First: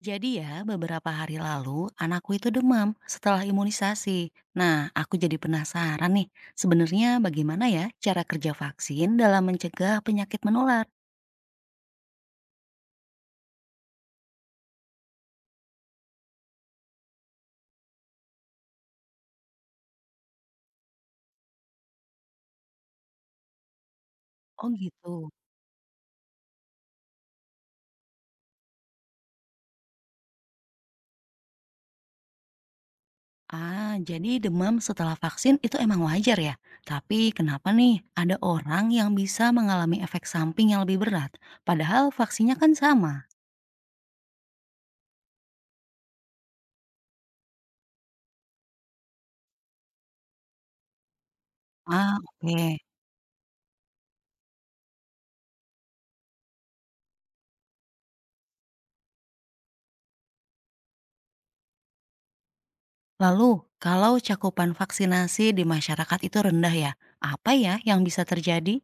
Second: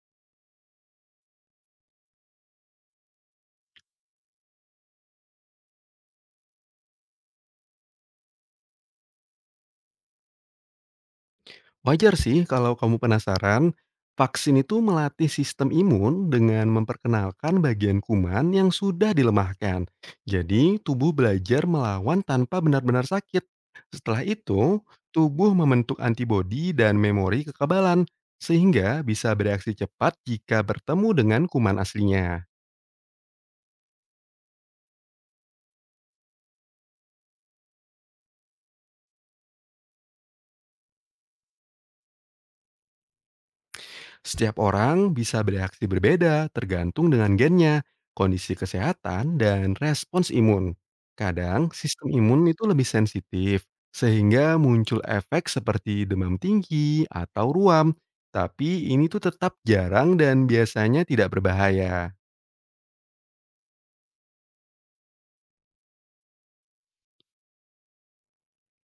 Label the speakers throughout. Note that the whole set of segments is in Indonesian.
Speaker 1: Jadi ya, beberapa hari lalu anakku itu demam setelah imunisasi. Nah, aku jadi penasaran nih, sebenarnya bagaimana ya cara kerja vaksin dalam mencegah penyakit menular?
Speaker 2: Wajar sih kalau kamu penasaran, vaksin itu melatih sistem imun dengan memperkenalkan bagian kuman yang sudah dilemahkan. Jadi, tubuh belajar melawan tanpa benar-benar sakit. Setelah
Speaker 1: Oh
Speaker 2: itu,
Speaker 1: gitu.
Speaker 2: tubuh membentuk antibodi dan memori kekebalan, sehingga bisa bereaksi cepat jika bertemu dengan kuman aslinya.
Speaker 1: Ah, jadi demam setelah vaksin itu emang wajar ya. Tapi kenapa nih ada orang yang bisa mengalami efek samping yang lebih berat, padahal vaksinnya kan sama?
Speaker 2: Setiap orang bisa bereaksi berbeda tergantung dengan gennya, kondisi kesehatan, dan respons imun. Kadang sistem
Speaker 1: Ah,
Speaker 2: imun itu
Speaker 1: oke.
Speaker 2: lebih sensitif, sehingga muncul efek seperti demam tinggi atau ruam. Tapi ini tuh tetap jarang dan biasanya tidak berbahaya.
Speaker 1: Lalu, kalau cakupan vaksinasi di masyarakat itu rendah ya, apa ya yang bisa terjadi?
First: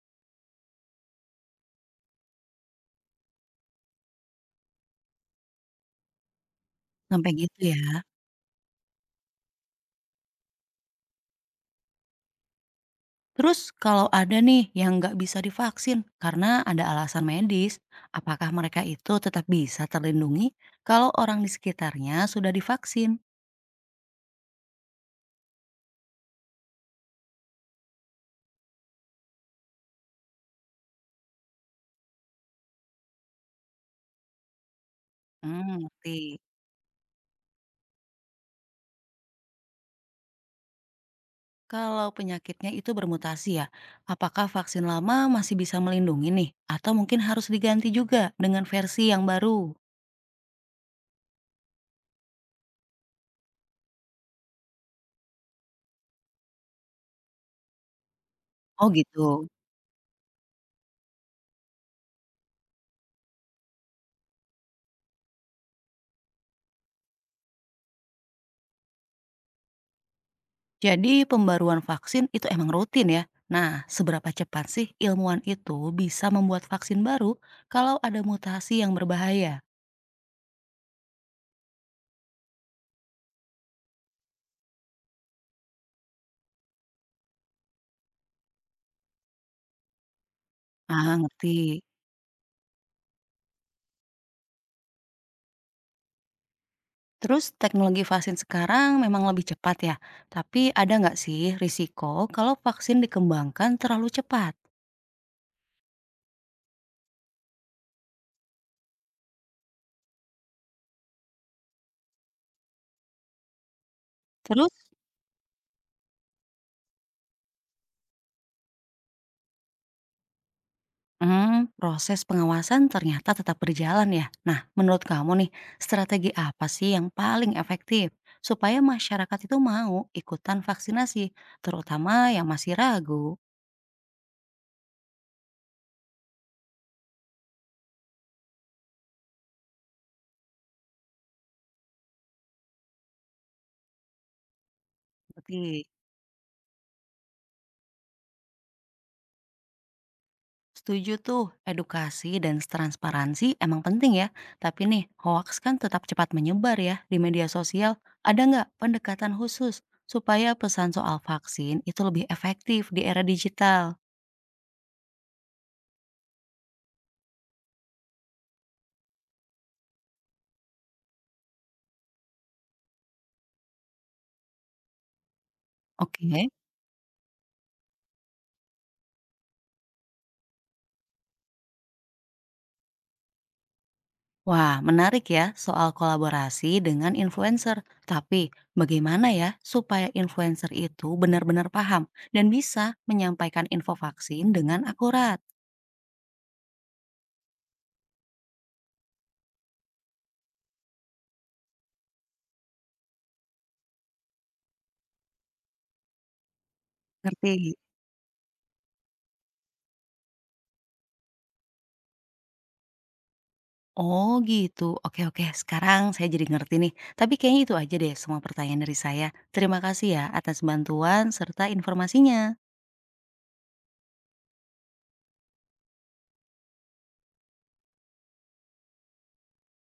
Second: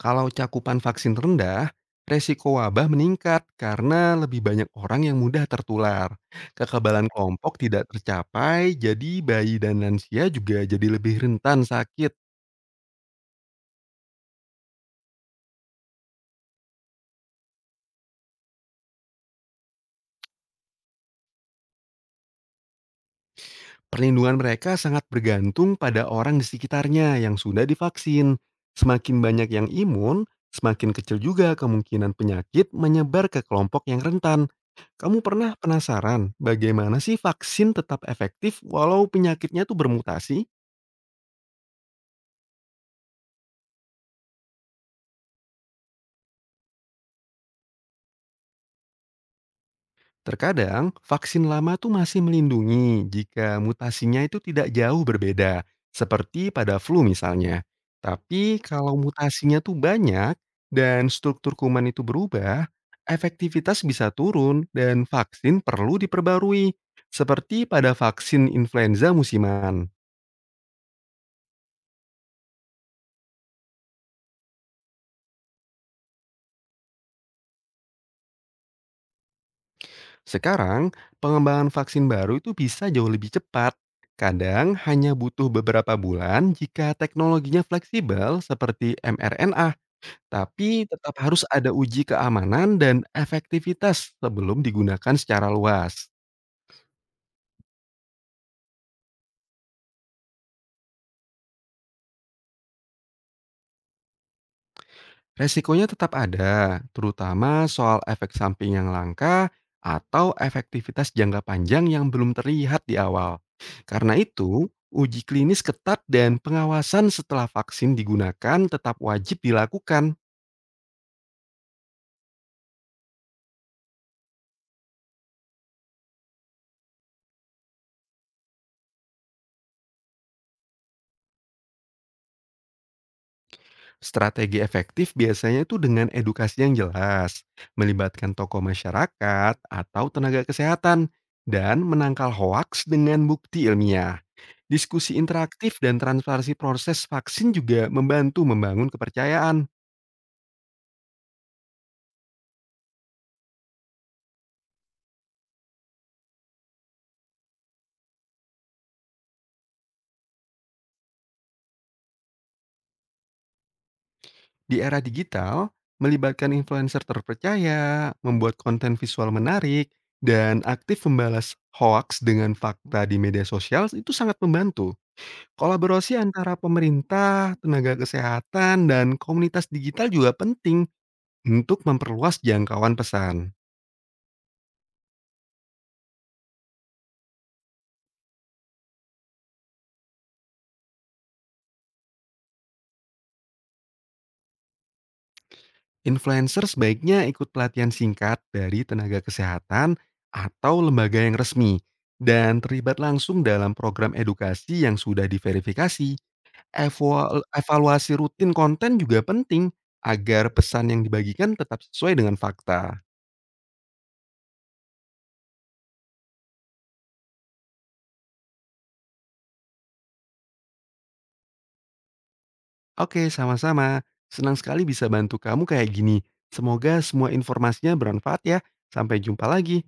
Speaker 2: Kalau cakupan vaksin rendah, resiko wabah meningkat karena lebih banyak orang yang mudah tertular. Kekebalan
Speaker 1: Sampai
Speaker 2: kelompok
Speaker 1: gitu ya.
Speaker 2: tidak tercapai, jadi bayi dan lansia juga jadi lebih rentan sakit.
Speaker 1: Terus kalau ada nih yang nggak bisa divaksin karena ada alasan medis, apakah mereka itu tetap bisa terlindungi kalau orang di sekitarnya sudah divaksin?
Speaker 2: Perlindungan mereka sangat bergantung pada orang di sekitarnya yang sudah divaksin. Semakin banyak yang imun, semakin kecil juga kemungkinan penyakit menyebar ke kelompok yang rentan. Kamu pernah
Speaker 1: Hmm,
Speaker 2: penasaran
Speaker 1: ngerti.
Speaker 2: bagaimana sih vaksin tetap efektif walau penyakitnya tuh bermutasi?
Speaker 1: Kalau penyakitnya itu bermutasi ya, apakah vaksin lama masih bisa melindungi nih? Atau mungkin harus diganti juga dengan versi yang baru?
Speaker 2: Terkadang, vaksin lama tuh masih melindungi jika mutasinya itu tidak jauh berbeda, seperti pada flu misalnya. Tapi
Speaker 1: Oh
Speaker 2: kalau
Speaker 1: gitu.
Speaker 2: mutasinya tuh banyak dan struktur kuman itu berubah, efektivitas bisa turun dan vaksin perlu diperbarui, seperti pada vaksin influenza musiman.
Speaker 1: Jadi pembaruan vaksin itu emang rutin ya. Nah, seberapa cepat sih ilmuwan itu bisa membuat vaksin baru kalau ada mutasi yang berbahaya?
Speaker 2: Sekarang, pengembangan vaksin baru itu bisa jauh lebih cepat. Kadang hanya butuh beberapa bulan jika teknologinya fleksibel seperti mRNA. Tapi tetap
Speaker 1: Ah,
Speaker 2: harus ada
Speaker 1: ngerti.
Speaker 2: uji keamanan dan efektivitas sebelum digunakan secara luas.
Speaker 1: Terus teknologi vaksin sekarang memang lebih cepat ya. Tapi ada nggak sih risiko kalau vaksin dikembangkan terlalu cepat?
Speaker 2: Resikonya tetap ada, terutama soal efek samping yang langka atau efektivitas jangka panjang yang belum terlihat di awal. Karena itu,
Speaker 1: Terus
Speaker 2: uji klinis ketat dan pengawasan setelah vaksin digunakan tetap wajib dilakukan.
Speaker 1: Proses pengawasan ternyata tetap berjalan ya. Nah, menurut kamu nih, strategi apa sih yang paling efektif supaya masyarakat itu mau ikutan vaksinasi, terutama yang masih ragu?
Speaker 2: Strategi efektif biasanya itu dengan edukasi yang jelas, melibatkan tokoh masyarakat atau tenaga kesehatan, dan menangkal hoaks dengan bukti ilmiah. Diskusi interaktif
Speaker 1: Oke,
Speaker 2: dan transparansi proses vaksin juga membantu membangun kepercayaan.
Speaker 1: setuju tuh, edukasi dan transparansi emang penting ya. Tapi nih, hoax kan tetap cepat menyebar ya di media sosial. Ada nggak pendekatan khusus supaya pesan soal vaksin itu lebih efektif di era digital?
Speaker 2: Di era digital, melibatkan influencer terpercaya, membuat konten visual menarik, dan aktif membalas hoaks dengan fakta di media sosial itu sangat membantu. Kolaborasi
Speaker 1: Oke.
Speaker 2: antara pemerintah, tenaga kesehatan, dan komunitas digital juga penting untuk memperluas jangkauan pesan.
Speaker 1: Wah, menarik ya soal kolaborasi dengan influencer. Tapi bagaimana ya supaya influencer itu benar-benar paham dan bisa menyampaikan info vaksin dengan akurat?
Speaker 2: Influencer sebaiknya ikut pelatihan singkat dari tenaga kesehatan atau lembaga yang resmi dan terlibat langsung dalam program edukasi yang sudah diverifikasi.
Speaker 1: Ngerti?
Speaker 2: Evaluasi rutin konten juga penting agar pesan yang dibagikan tetap sesuai dengan fakta.
Speaker 1: Oh gitu. Oke, oke, sekarang saya jadi ngerti nih. Tapi kayaknya itu aja deh semua pertanyaan dari saya. Terima kasih ya atas bantuan serta informasinya.
Speaker 2: Oke, sama-sama. Senang sekali bisa bantu kamu kayak gini. Semoga semua informasinya bermanfaat ya. Sampai jumpa lagi.